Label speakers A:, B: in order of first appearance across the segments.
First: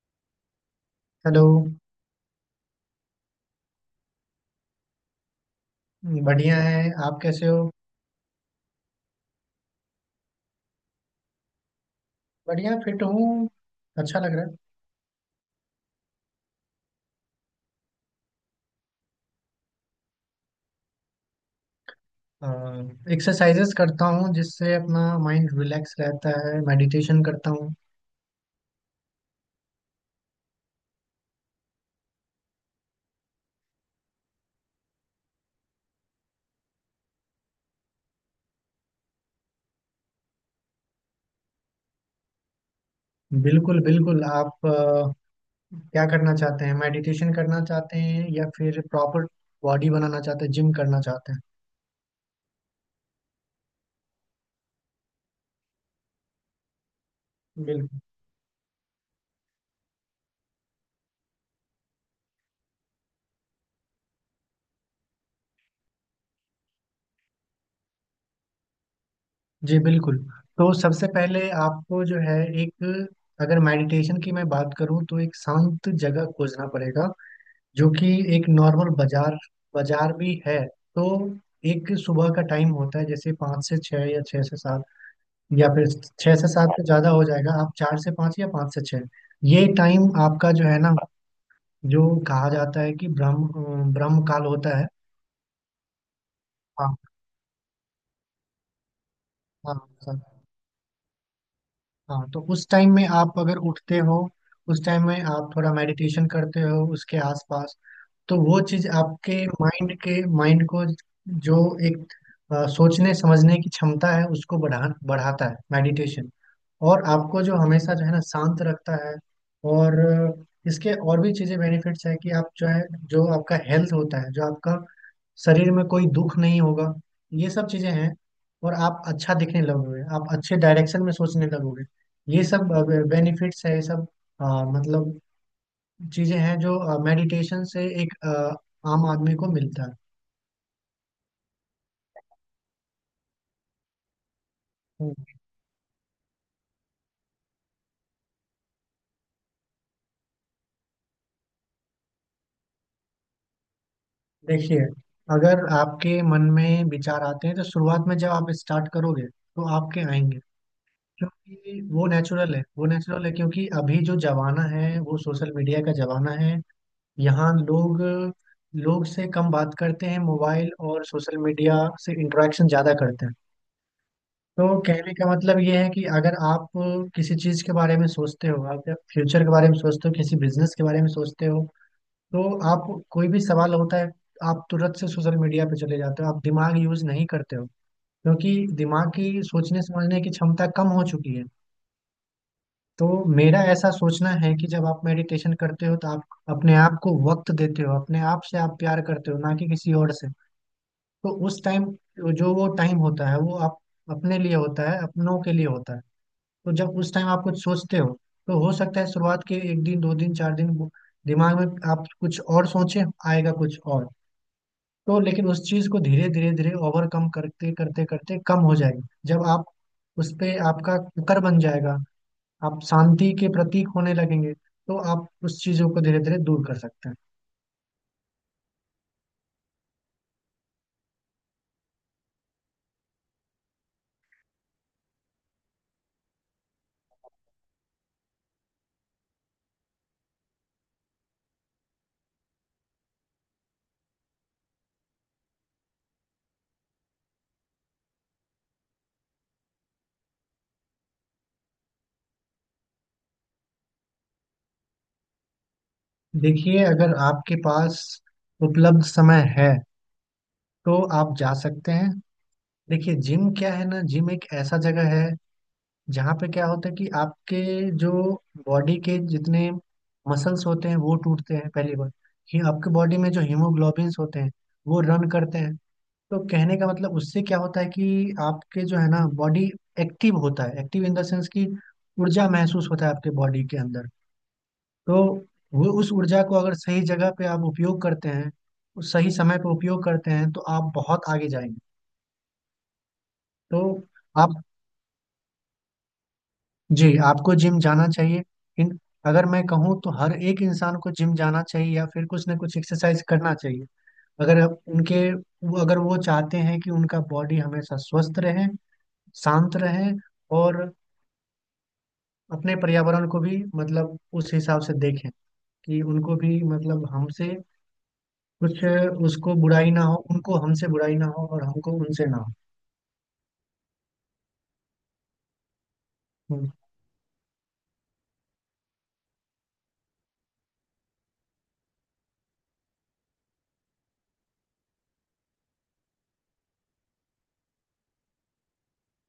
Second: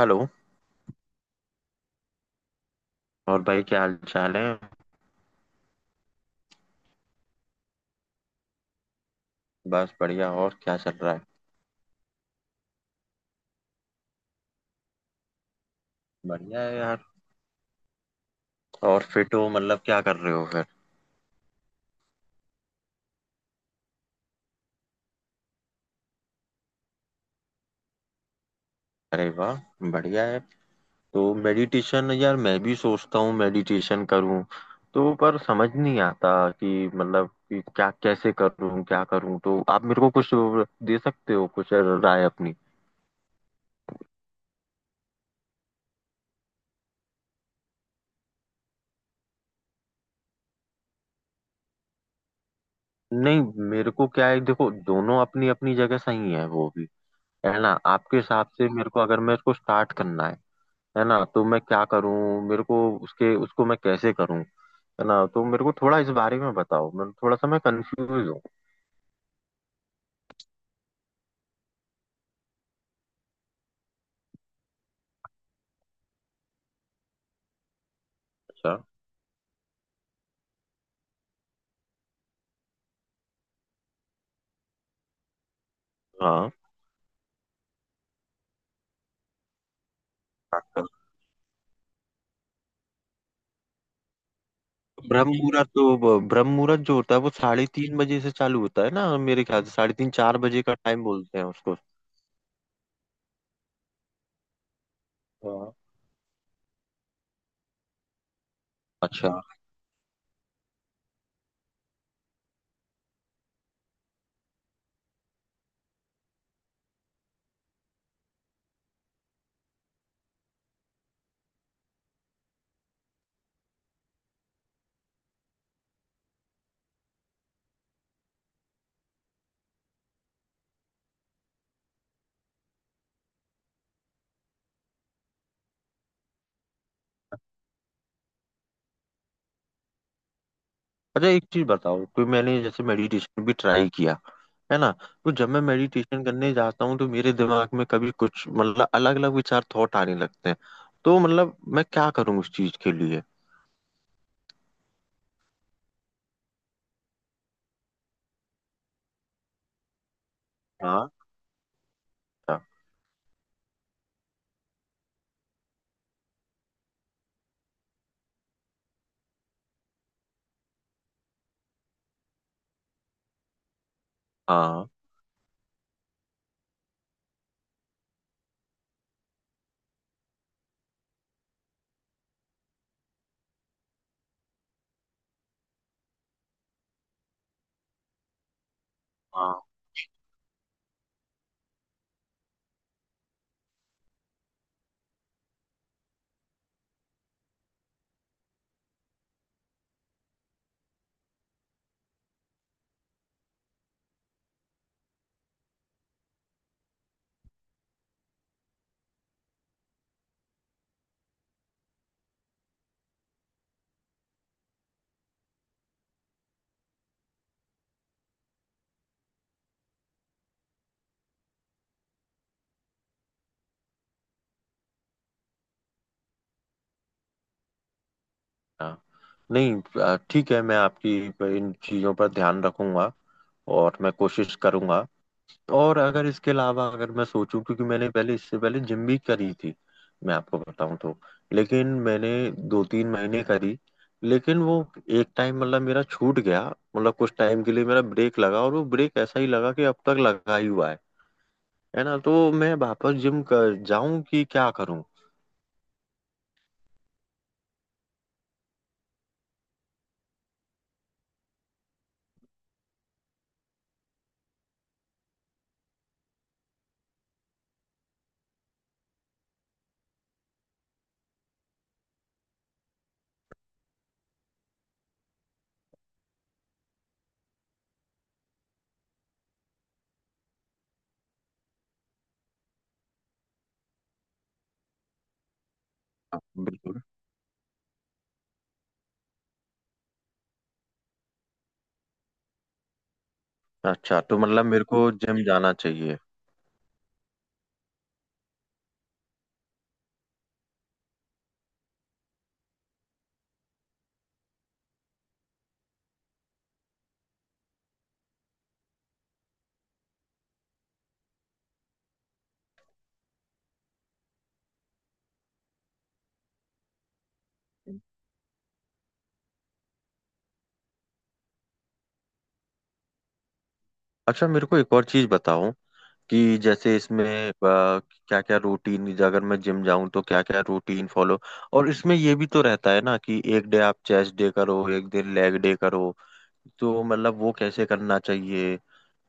A: Hello.
B: Hello.
A: और भाई क्या हाल चाल है।
B: बढ़िया है। आप कैसे हो?
A: बस बढ़िया। और क्या चल रहा है।
B: बढ़िया फिट हूँ। अच्छा लग रहा
A: बढ़िया है यार। और फिट हो मतलब क्या कर रहे हो फिर।
B: है। एक्सरसाइजेस करता हूँ, जिससे अपना माइंड रिलैक्स रहता है। मेडिटेशन करता हूँ।
A: अरे वाह। बढ़िया है। तो मेडिटेशन यार, मैं भी सोचता हूँ मेडिटेशन करूँ। तो पर समझ नहीं आता कि मतलब कि क्या कैसे करूँ, क्या करूँ। तो आप मेरे को कुछ दे सकते हो, कुछ राय अपनी।
B: बिल्कुल बिल्कुल, आप क्या करना चाहते हैं? मेडिटेशन करना चाहते हैं या फिर प्रॉपर बॉडी बनाना चाहते हैं, जिम करना चाहते
A: नहीं, मेरे को क्या है, देखो, दोनों अपनी अपनी जगह सही है, वो भी है
B: हैं?
A: ना।
B: बिल्कुल।
A: आपके हिसाब से मेरे को, अगर मैं इसको स्टार्ट करना है ना, तो मैं क्या करूं। मेरे को उसके उसको मैं कैसे करूं, है ना। तो मेरे को थोड़ा इस बारे में बताओ, मैं थोड़ा सा मैं कंफ्यूज हूँ।
B: जी बिल्कुल। तो सबसे पहले आपको जो है, एक, अगर मेडिटेशन की मैं बात करूँ तो एक शांत जगह खोजना पड़ेगा, जो कि एक
A: अच्छा।
B: नॉर्मल बाजार, बाजार भी है। तो एक सुबह का टाइम होता है, जैसे 5 से 6 या 6 से 7, या फिर छः से
A: हाँ,
B: सात तो ज़्यादा हो जाएगा, आप 4 से 5 या 5 से 6। ये टाइम आपका जो है ना, जो कहा जाता है कि ब्रह्म ब्रह्म काल होता है।
A: ब्रह्म मुहूर्त। तो ब्रह्म मुहूर्त
B: हाँ,
A: जो होता है वो 3:30 बजे से चालू होता है ना, मेरे ख्याल से।
B: हाँ,
A: साढ़े तीन
B: सर।
A: चार बजे का टाइम बोलते हैं उसको।
B: हाँ, तो उस टाइम में आप अगर उठते हो, उस टाइम में आप थोड़ा
A: हाँ।
B: मेडिटेशन करते हो उसके आसपास, तो वो चीज
A: अच्छा।
B: आपके माइंड के माइंड को, जो एक, सोचने समझने की क्षमता है, उसको बढ़ाता है मेडिटेशन। और आपको जो हमेशा, जो है ना, शांत रखता है। और इसके और भी चीजें बेनिफिट्स है कि आप जो है, जो आपका हेल्थ होता है, जो आपका शरीर में कोई दुख नहीं होगा। ये सब चीजें हैं। और आप अच्छा दिखने लगोगे, आप अच्छे डायरेक्शन में सोचने लगोगे। ये सब बेनिफिट्स है, ये सब अ, मतलब चीजें हैं जो मेडिटेशन से एक आम आदमी को मिलता है।
A: अच्छा, एक चीज बताओ कि मैंने जैसे मेडिटेशन भी ट्राई किया, है ना,
B: हम्म।
A: तो जब मैं मेडिटेशन करने जाता हूँ तो मेरे दिमाग में कभी कुछ मतलब अलग अलग विचार, थॉट आने लगते हैं। तो मतलब मैं क्या करूँ उस चीज के लिए।
B: देखिए, अगर आपके मन में विचार आते हैं, तो शुरुआत में जब आप स्टार्ट करोगे तो आपके आएंगे। क्योंकि वो नेचुरल
A: हाँ।
B: है, वो नेचुरल है, क्योंकि अभी जो जमाना है वो सोशल मीडिया का जमाना है। यहाँ लोग लोग से कम बात करते हैं, मोबाइल और सोशल मीडिया से इंटरेक्शन ज़्यादा करते हैं। तो
A: हाँ।
B: कहने का मतलब ये है कि अगर आप किसी चीज के बारे में सोचते हो, आप फ्यूचर के बारे में सोचते हो, किसी बिजनेस के बारे में सोचते हो, तो आप, कोई भी सवाल होता है, आप तुरंत से सोशल मीडिया पे चले जाते हो, आप दिमाग यूज नहीं करते हो। क्योंकि दिमाग की सोचने समझने की क्षमता कम हो चुकी है। तो मेरा ऐसा सोचना है कि जब आप मेडिटेशन करते हो तो आप अपने आप को वक्त देते हो, अपने आप से आप प्यार करते हो, ना कि किसी और से। तो उस टाइम, जो वो टाइम होता है, वो आप अपने लिए होता है, अपनों के लिए होता है। तो जब उस टाइम आप कुछ सोचते हो तो हो सकता है शुरुआत के एक दिन, दो दिन, चार दिन, वो दिमाग में आप कुछ और सोचे, आएगा कुछ और। तो लेकिन उस चीज को धीरे धीरे धीरे ओवरकम करते करते करते कम हो जाएगी, जब आप उस पे आपका कुकर बन जाएगा, आप शांति के प्रतीक होने लगेंगे, तो आप उस चीजों को धीरे धीरे दूर कर सकते हैं।
A: हाँ। नहीं, ठीक है, मैं आपकी इन चीज़ों पर ध्यान रखूंगा। और मैं कोशिश करूंगा। और अगर इसके अलावा, अगर मैं सोचूं, क्योंकि मैंने पहले, इससे पहले जिम भी करी थी, मैं आपको बताऊं तो। लेकिन मैंने दो तीन महीने करी। लेकिन वो एक टाइम मतलब मेरा छूट गया। मतलब कुछ टाइम के लिए मेरा ब्रेक लगा, और वो ब्रेक ऐसा ही लगा कि अब तक लगा ही हुआ है ना। तो मैं वापस जिम कर जाऊं कि क्या करूं।
B: देखिए, अगर आपके पास उपलब्ध समय है तो आप जा सकते हैं। देखिए जिम क्या है ना, जिम एक ऐसा जगह है जहाँ पे क्या होता है कि आपके जो बॉडी के जितने मसल्स होते हैं वो टूटते हैं पहली बार। ये आपके बॉडी में जो हीमोग्लोबिन्स होते हैं, वो रन करते हैं। तो कहने का मतलब, उससे क्या होता है कि आपके जो है ना बॉडी एक्टिव होता है, एक्टिव इन द सेंस कि ऊर्जा महसूस होता है आपके बॉडी के अंदर। तो वो, उस
A: हाँ,
B: ऊर्जा को अगर सही
A: बिल्कुल।
B: जगह पे आप उपयोग करते हैं, उस सही समय पे उपयोग करते हैं, तो आप बहुत आगे जाएंगे। तो
A: अच्छा, तो
B: आप,
A: मतलब मेरे को जिम जाना चाहिए।
B: जी आपको जिम जाना चाहिए। इन, अगर मैं कहूँ तो हर एक इंसान को जिम जाना चाहिए, या फिर कुछ ना कुछ एक्सरसाइज करना चाहिए, अगर आप उनके वो, अगर वो चाहते हैं कि उनका बॉडी हमेशा स्वस्थ रहे, शांत रहे, और अपने पर्यावरण को भी, मतलब उस हिसाब से देखें, कि उनको भी, मतलब हमसे कुछ, उसको बुराई ना हो, उनको हमसे बुराई ना हो, और हमको उनसे ना हो।
A: अच्छा, मेरे को एक और चीज बताओ कि
B: हम्म,
A: जैसे इसमें क्या क्या रूटीन, अगर मैं जिम जाऊं तो क्या क्या रूटीन फॉलो। और इसमें ये भी तो रहता है ना कि एक डे आप चेस्ट डे करो, एक दिन लेग डे करो। तो मतलब वो कैसे करना चाहिए,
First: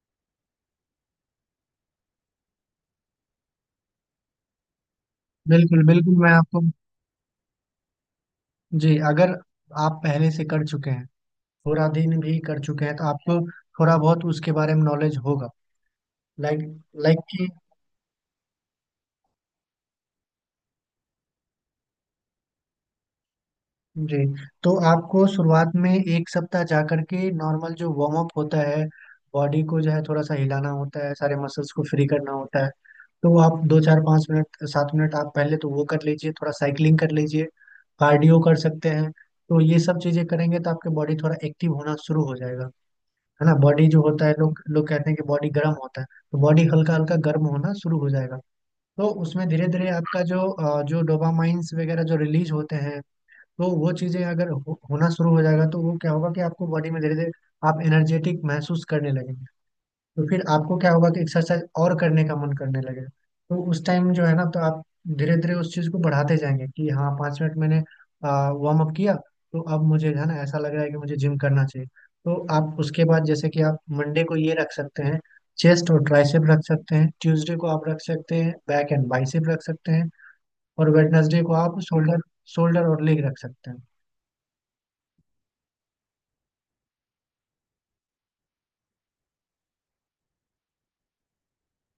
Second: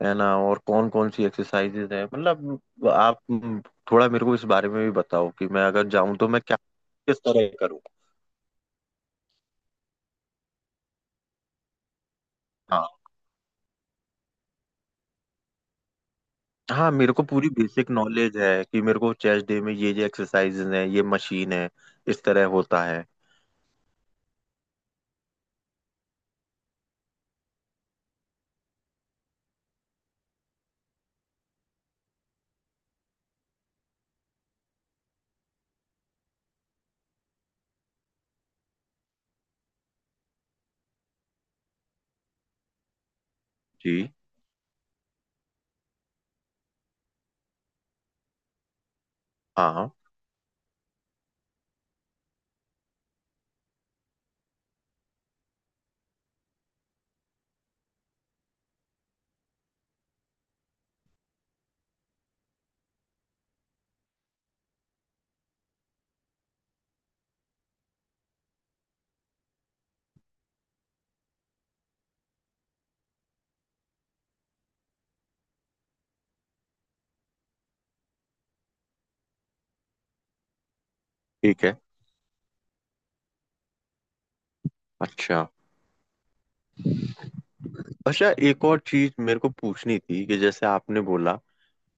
A: है ना। और कौन कौन सी एक्सरसाइजेज है, मतलब आप, थोड़ा मेरे को इस बारे में भी बताओ कि मैं
B: बिल्कुल
A: अगर
B: बिल्कुल।
A: जाऊं तो
B: मैं
A: मैं क्या,
B: आपको,
A: किस तरह करूँ।
B: जी, अगर आप पहले से कर चुके हैं, पूरा दिन भी कर चुके हैं,
A: हाँ।
B: तो आपको थोड़ा बहुत उसके बारे में नॉलेज होगा। लाइक
A: हाँ, मेरे
B: लाइक
A: को
B: कि,
A: पूरी बेसिक नॉलेज है कि मेरे को चेस्ट डे में ये एक्सरसाइजेज है, ये मशीन है, इस तरह होता है।
B: जी। तो आपको शुरुआत में एक सप्ताह जा करके नॉर्मल जो वार्म अप होता है, बॉडी को जो है थोड़ा सा हिलाना होता है, सारे मसल्स को फ्री करना होता है। तो वो आप दो, चार, पाँच मिनट, 7 मिनट आप पहले तो वो कर लीजिए, थोड़ा साइकिलिंग कर लीजिए, कार्डियो कर सकते हैं। तो ये सब चीज़ें करेंगे तो आपके बॉडी थोड़ा एक्टिव होना शुरू हो जाएगा। है ना, बॉडी जो
A: जी।
B: होता है, लोग लोग कहते हैं कि बॉडी गर्म होता है। तो बॉडी हल्का हल्का गर्म होना शुरू हो जाएगा। तो उसमें धीरे धीरे
A: हाँ।
B: आपका जो जो डोपामाइंस वगैरह जो रिलीज होते हैं, तो वो चीज़ें अगर होना शुरू हो जाएगा, तो वो क्या होगा कि आपको बॉडी में धीरे धीरे आप एनर्जेटिक महसूस करने लगेंगे। तो फिर आपको क्या होगा कि एक्सरसाइज और करने का मन करने लगेगा। तो उस टाइम जो है ना, तो आप धीरे धीरे उस चीज को बढ़ाते जाएंगे कि हाँ, 5 मिनट मैंने वार्म अप किया, तो अब मुझे जो है ना ऐसा लग रहा है कि मुझे जिम करना चाहिए। तो आप उसके बाद, जैसे कि आप मंडे को ये रख सकते हैं, चेस्ट और ट्राइसेप रख सकते हैं, ट्यूसडे को आप रख सकते हैं बैक एंड बाइसेप रख सकते हैं, और वेडनेसडे को
A: ठीक है।
B: आप शोल्डर, शोल्डर और लेग रख सकते हैं।
A: अच्छा। अच्छा, एक और चीज मेरे को पूछनी थी कि जैसे आपने बोला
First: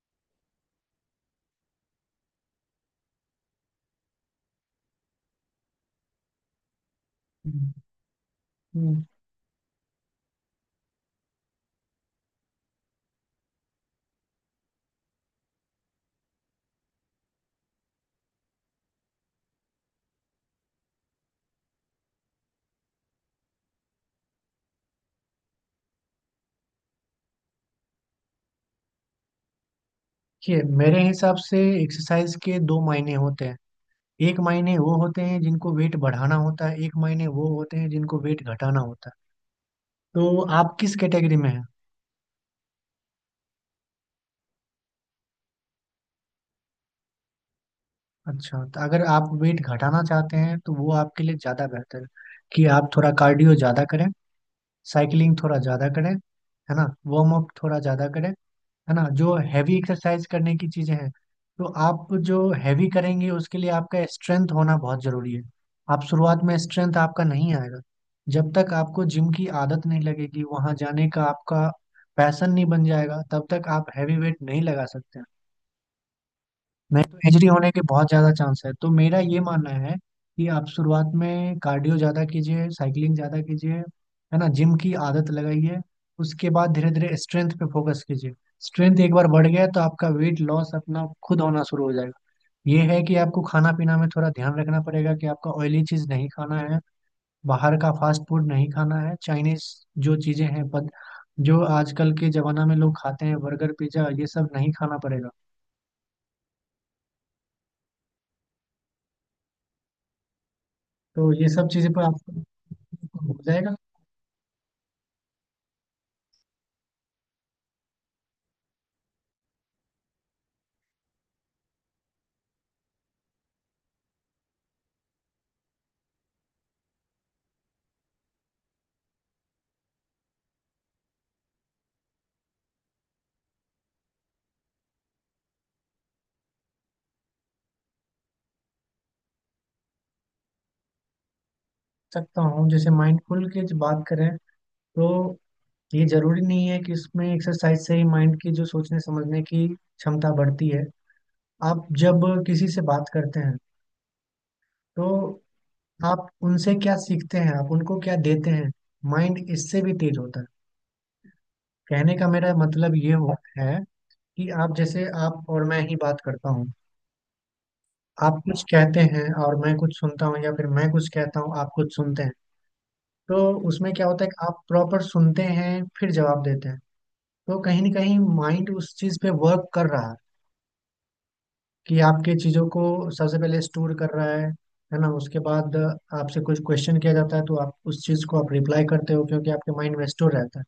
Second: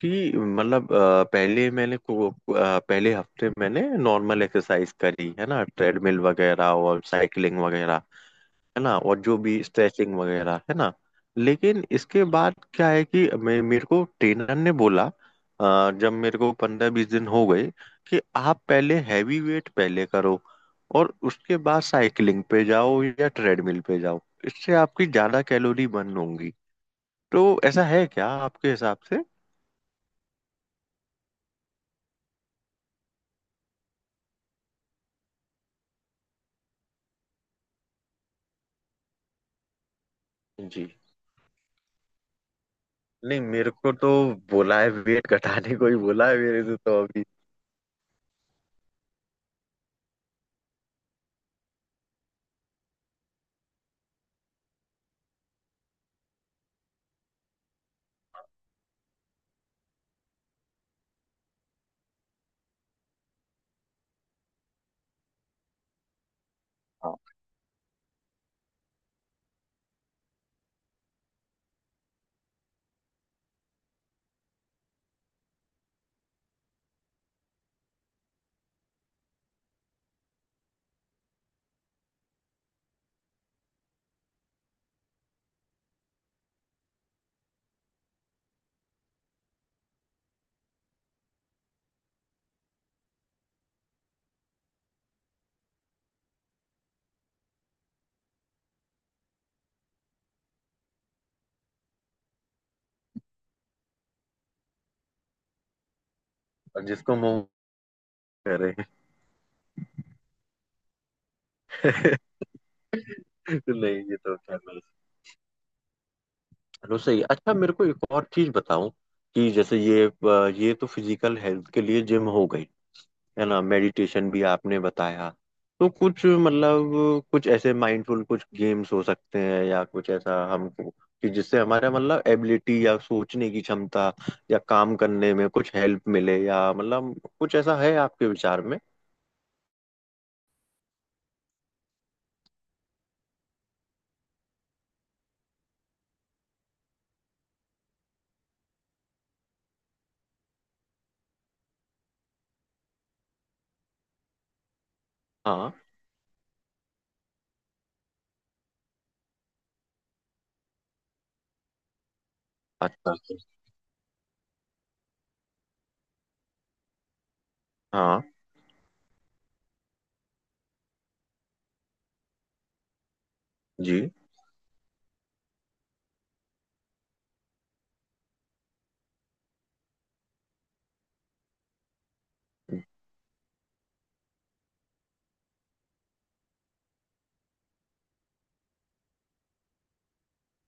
A: कि मतलब, पहले पहले हफ्ते मैंने नॉर्मल एक्सरसाइज करी, है ना, ट्रेडमिल वगैरह और साइकिलिंग
B: हम्म,
A: वगैरह, है ना।
B: हम्म।
A: और जो भी स्ट्रेचिंग वगैरह, है ना। लेकिन इसके बाद क्या है कि मैं, मेरे को ट्रेनर ने बोला, जब मेरे को पंद्रह बीस दिन हो गए, कि आप पहले हैवी वेट पहले करो और उसके बाद साइकिलिंग पे जाओ या ट्रेडमिल पे जाओ, इससे आपकी ज्यादा कैलोरी बर्न होंगी। तो ऐसा है क्या आपके हिसाब से।
B: देखिए, मेरे हिसाब से एक्सरसाइज के दो मायने होते हैं, एक मायने वो होते हैं जिनको वेट बढ़ाना होता है, एक मायने वो होते हैं जिनको वेट घटाना होता है। तो आप
A: जी।
B: किस कैटेगरी में हैं?
A: नहीं, मेरे को तो बोला है, वेट घटाने को ही बोला है मेरे से तो अभी।
B: अच्छा, तो अगर आप वेट घटाना चाहते हैं तो वो आपके लिए ज़्यादा बेहतर है कि आप थोड़ा कार्डियो ज़्यादा करें, साइकिलिंग थोड़ा ज़्यादा करें, है ना, वार्म अप थोड़ा ज़्यादा करें। है ना, जो हैवी एक्सरसाइज करने की चीजें हैं, तो आप जो हैवी करेंगे उसके लिए आपका स्ट्रेंथ होना बहुत जरूरी है। आप शुरुआत में स्ट्रेंथ
A: हाँ,
B: आपका नहीं आएगा, जब तक आपको जिम की आदत नहीं लगेगी, वहां जाने का आपका पैशन नहीं बन जाएगा, तब तक आप हैवी वेट नहीं लगा सकते। नहीं तो एजरी होने के बहुत ज़्यादा चांस है। तो मेरा ये मानना है कि आप शुरुआत में कार्डियो ज़्यादा कीजिए, साइकिलिंग ज़्यादा कीजिए, है ना, जिम की आदत लगाइए, उसके बाद धीरे धीरे स्ट्रेंथ पे फोकस कीजिए। स्ट्रेंथ एक बार बढ़ गया तो आपका वेट लॉस अपना खुद होना शुरू हो जाएगा। ये है कि आपको खाना पीना में थोड़ा ध्यान रखना पड़ेगा, कि आपका ऑयली चीज़ नहीं खाना है, बाहर का फास्ट फूड नहीं खाना है, चाइनीज जो चीज़ें हैं पद, जो आजकल के ज़माना में लोग खाते हैं, बर्गर, पिज्ज़ा, ये सब नहीं खाना पड़ेगा।
A: अब जिसको मुंह करे।
B: तो ये सब चीज़ें पर आप हो जाएगा।
A: नहीं, ये तो क्या रसोई। अच्छा, मेरे को एक और चीज बताओ कि जैसे ये, ये तो फिजिकल हेल्थ के लिए जिम हो गई, है ना। मेडिटेशन भी आपने बताया। तो कुछ मतलब कुछ ऐसे माइंडफुल कुछ गेम्स हो सकते हैं या कुछ ऐसा हमको, कि जिससे हमारा मतलब एबिलिटी या सोचने की क्षमता या काम करने में कुछ हेल्प मिले, या मतलब कुछ ऐसा है आपके विचार में।
B: सकता हूँ, जैसे माइंडफुल की जो बात करें, तो ये जरूरी नहीं है कि इसमें एक्सरसाइज से ही माइंड की जो सोचने समझने की क्षमता बढ़ती है। आप जब किसी से बात करते हैं, तो
A: हाँ।
B: आप उनसे क्या सीखते हैं, आप उनको क्या देते हैं, माइंड इससे भी तेज होता है। कहने का मेरा मतलब ये
A: अच्छा।
B: हो है, कि आप, जैसे आप और मैं ही बात करता हूँ,
A: हाँ।
B: आप कुछ कहते हैं और मैं कुछ सुनता हूँ, या फिर मैं कुछ कहता हूँ आप कुछ सुनते हैं। तो उसमें क्या
A: जी।
B: होता है कि आप प्रॉपर सुनते हैं, फिर जवाब देते हैं। तो कहीं ना कहीं माइंड उस चीज पे वर्क कर रहा है, कि आपके चीजों को सबसे पहले स्टोर कर रहा है। है ना, उसके बाद आपसे कुछ क्वेश्चन किया जाता है, तो आप उस चीज को आप रिप्लाई करते हो, क्योंकि आपके माइंड में स्टोर रहता है।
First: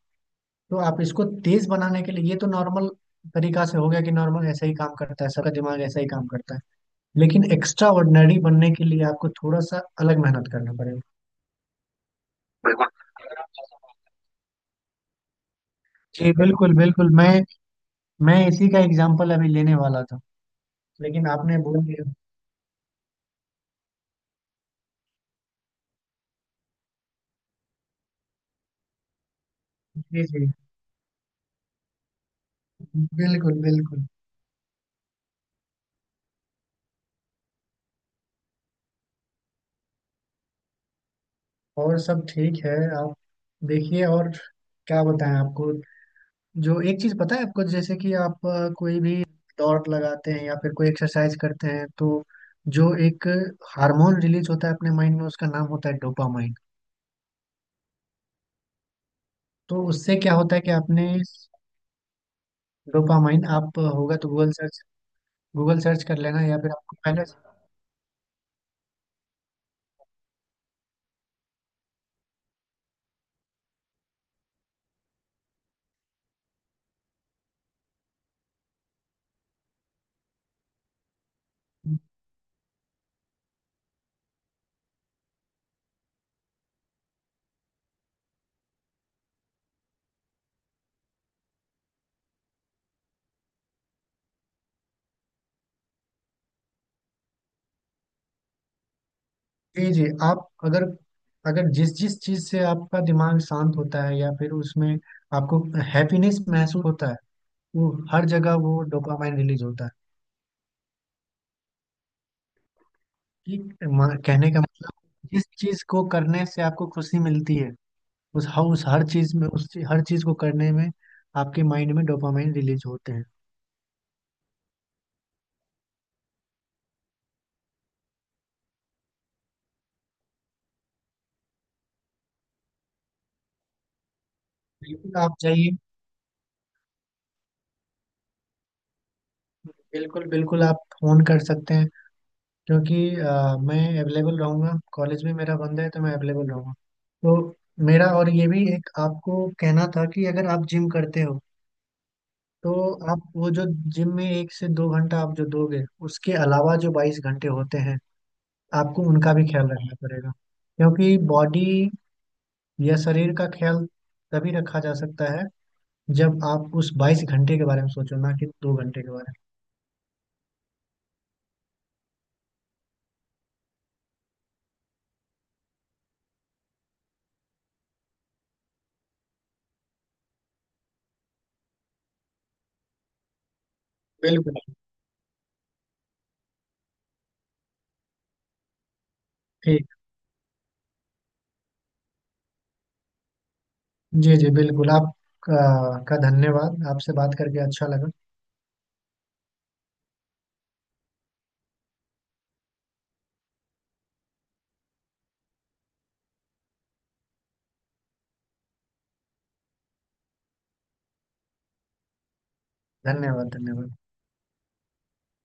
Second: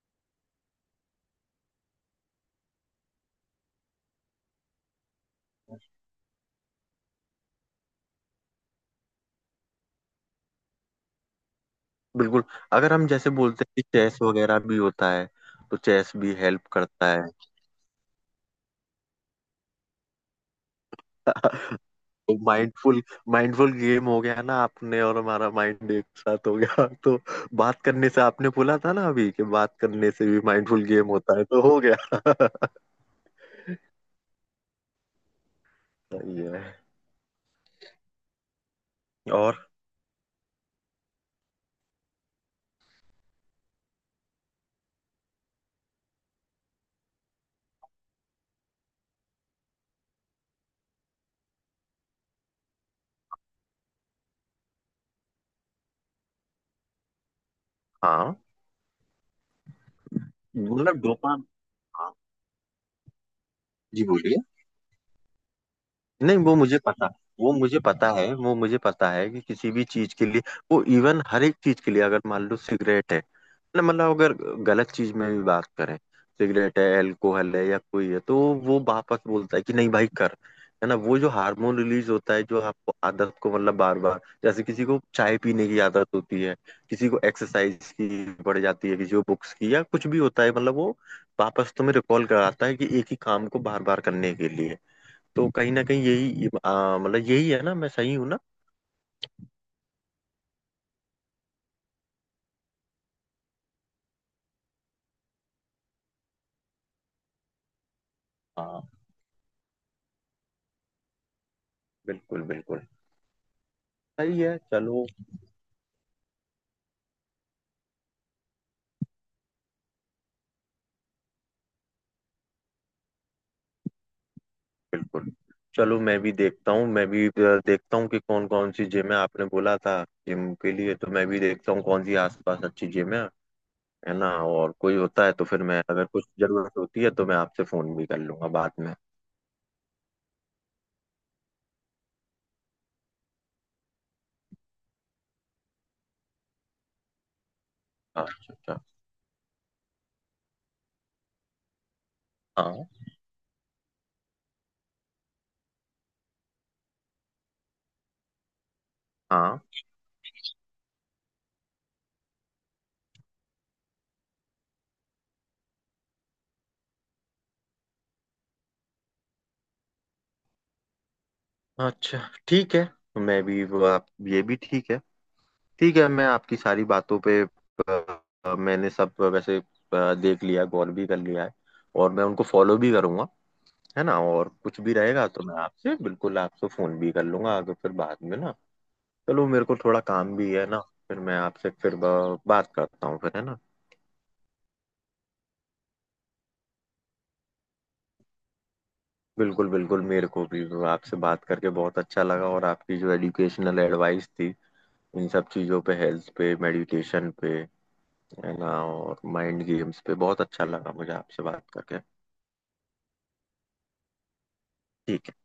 B: तो आप इसको तेज बनाने के लिए, ये तो नॉर्मल तरीका से हो गया, कि नॉर्मल ऐसा ही काम करता है, सबका दिमाग ऐसा ही काम करता है। लेकिन एक्स्ट्रा ऑर्डिनरी बनने के लिए आपको थोड़ा सा अलग मेहनत करना पड़ेगा।
A: बिल्कुल।
B: बिल्कुल।
A: अगर हम जैसे बोलते हैं कि चेस वगैरह भी होता है, तो चेस
B: जी
A: भी हेल्प
B: बिल्कुल बिल्कुल,
A: करता है।
B: मैं इसी का एग्जाम्पल अभी लेने वाला था लेकिन आपने बोल दिया।
A: माइंडफुल, माइंडफुल गेम हो गया ना आपने, और हमारा माइंड एक साथ हो गया, तो बात करने से, आपने बोला था ना अभी कि बात करने
B: जी
A: से भी
B: जी,
A: माइंडफुल गेम होता है, तो हो गया।
B: बिल्कुल बिल्कुल।
A: सही है। और,
B: और सब ठीक है। आप, देखिए, और क्या बताएं आपको, जो एक चीज पता है आपको, जैसे कि आप कोई भी दौड़ लगाते हैं या फिर कोई एक्सरसाइज करते हैं, तो जो एक हार्मोन रिलीज होता है अपने माइंड में, उसका नाम होता है डोपामाइन।
A: हाँ।
B: तो उससे क्या होता है कि
A: मतलब
B: आपने,
A: डोपाम हाँ।
B: डोपामाइन आप
A: जी,
B: होगा तो
A: बोलिए।
B: गूगल सर्च, गूगल सर्च कर
A: नहीं,
B: लेना,
A: वो
B: या फिर
A: मुझे
B: आपको
A: पता,
B: पहले,
A: वो मुझे पता है, वो मुझे पता है कि किसी भी चीज के लिए, वो इवन हर एक चीज के लिए, अगर मान लो सिगरेट है ना, मतलब अगर गलत चीज में भी बात करें, सिगरेट है, एल्कोहल है या कोई है, तो वो वापस बोलता है कि नहीं भाई कर। है ना, वो जो हार्मोन रिलीज होता है, जो आपको आदत को मतलब बार बार, जैसे किसी को चाय पीने की आदत होती है, किसी को एक्सरसाइज की पड़ जाती है, किसी को बुक्स की, या कुछ भी होता है मतलब, वो वापस तुम्हें रिकॉल कराता है कि एक ही काम को बार बार करने के लिए। तो कहीं ना कहीं यही मतलब, यही है ना, मैं सही हूँ ना।
B: जी जी आप, अगर, अगर जिस जिस चीज से आपका दिमाग शांत होता है या फिर उसमें आपको हैप्पीनेस महसूस होता है, वो हर जगह वो
A: हाँ,
B: डोपामाइन रिलीज होता है।
A: बिल्कुल बिल्कुल।
B: कि
A: सही
B: कहने
A: है,
B: का
A: चलो।
B: मतलब, जिस चीज को करने से आपको खुशी मिलती है, उस हर चीज में, हर चीज को करने में आपके माइंड में डोपामाइन रिलीज होते हैं।
A: बिल्कुल। चलो, मैं भी देखता हूँ, मैं भी देखता हूँ कि कौन कौन सी जिम है, आपने बोला था। जिम के लिए तो मैं भी देखता हूँ कौन सी आसपास अच्छी जिम है ना। और कोई
B: बिल्कुल,
A: होता है
B: आप
A: तो फिर
B: जाइए।
A: मैं, अगर कुछ जरूरत होती है तो मैं आपसे फोन भी कर लूंगा बाद में।
B: बिल्कुल बिल्कुल, आप फोन कर सकते हैं, क्योंकि मैं अवेलेबल रहूँगा, कॉलेज भी मेरा बंद है तो मैं अवेलेबल रहूँगा। तो मेरा,
A: हाँ,
B: और ये
A: अच्छा
B: भी
A: अच्छा।
B: एक आपको कहना था, कि अगर आप जिम करते हो, तो
A: हाँ।
B: आप वो जो जिम में 1 से 2 घंटा आप जो दोगे, उसके अलावा जो 22 घंटे होते हैं, आपको उनका भी
A: हाँ।
B: ख्याल रखना पड़ेगा। क्योंकि बॉडी या शरीर का ख्याल तभी रखा जा सकता है जब आप उस 22 घंटे के बारे में सोचो, ना कि 2 घंटे के बारे में।
A: अच्छा। ठीक है। मैं भी, वो आप ये भी ठीक है। ठीक है, मैं आपकी सारी बातों पे, मैंने सब वैसे देख लिया, गौर भी कर लिया है। और मैं उनको फॉलो भी करूंगा, है ना। और
B: बिल्कुल।
A: कुछ भी रहेगा तो मैं आपसे, बिल्कुल आपसे फोन भी कर लूंगा आगे फिर बाद में ना। चलो, मेरे को
B: ठीक।
A: थोड़ा काम भी है ना। फिर मैं आपसे फिर बात करता हूँ फिर, है ना।
B: जी जी बिल्कुल। आप का धन्यवाद, आपसे बात करके अच्छा लगा।
A: बिल्कुल बिल्कुल। मेरे को भी आपसे बात करके बहुत अच्छा लगा, और आपकी जो एजुकेशनल एडवाइस थी इन सब चीज़ों पे, हेल्थ पे, मेडिटेशन पे, है ना, और माइंड गेम्स पे, बहुत अच्छा लगा मुझे आपसे बात करके।
B: धन्यवाद, धन्यवाद।
A: ठीक है।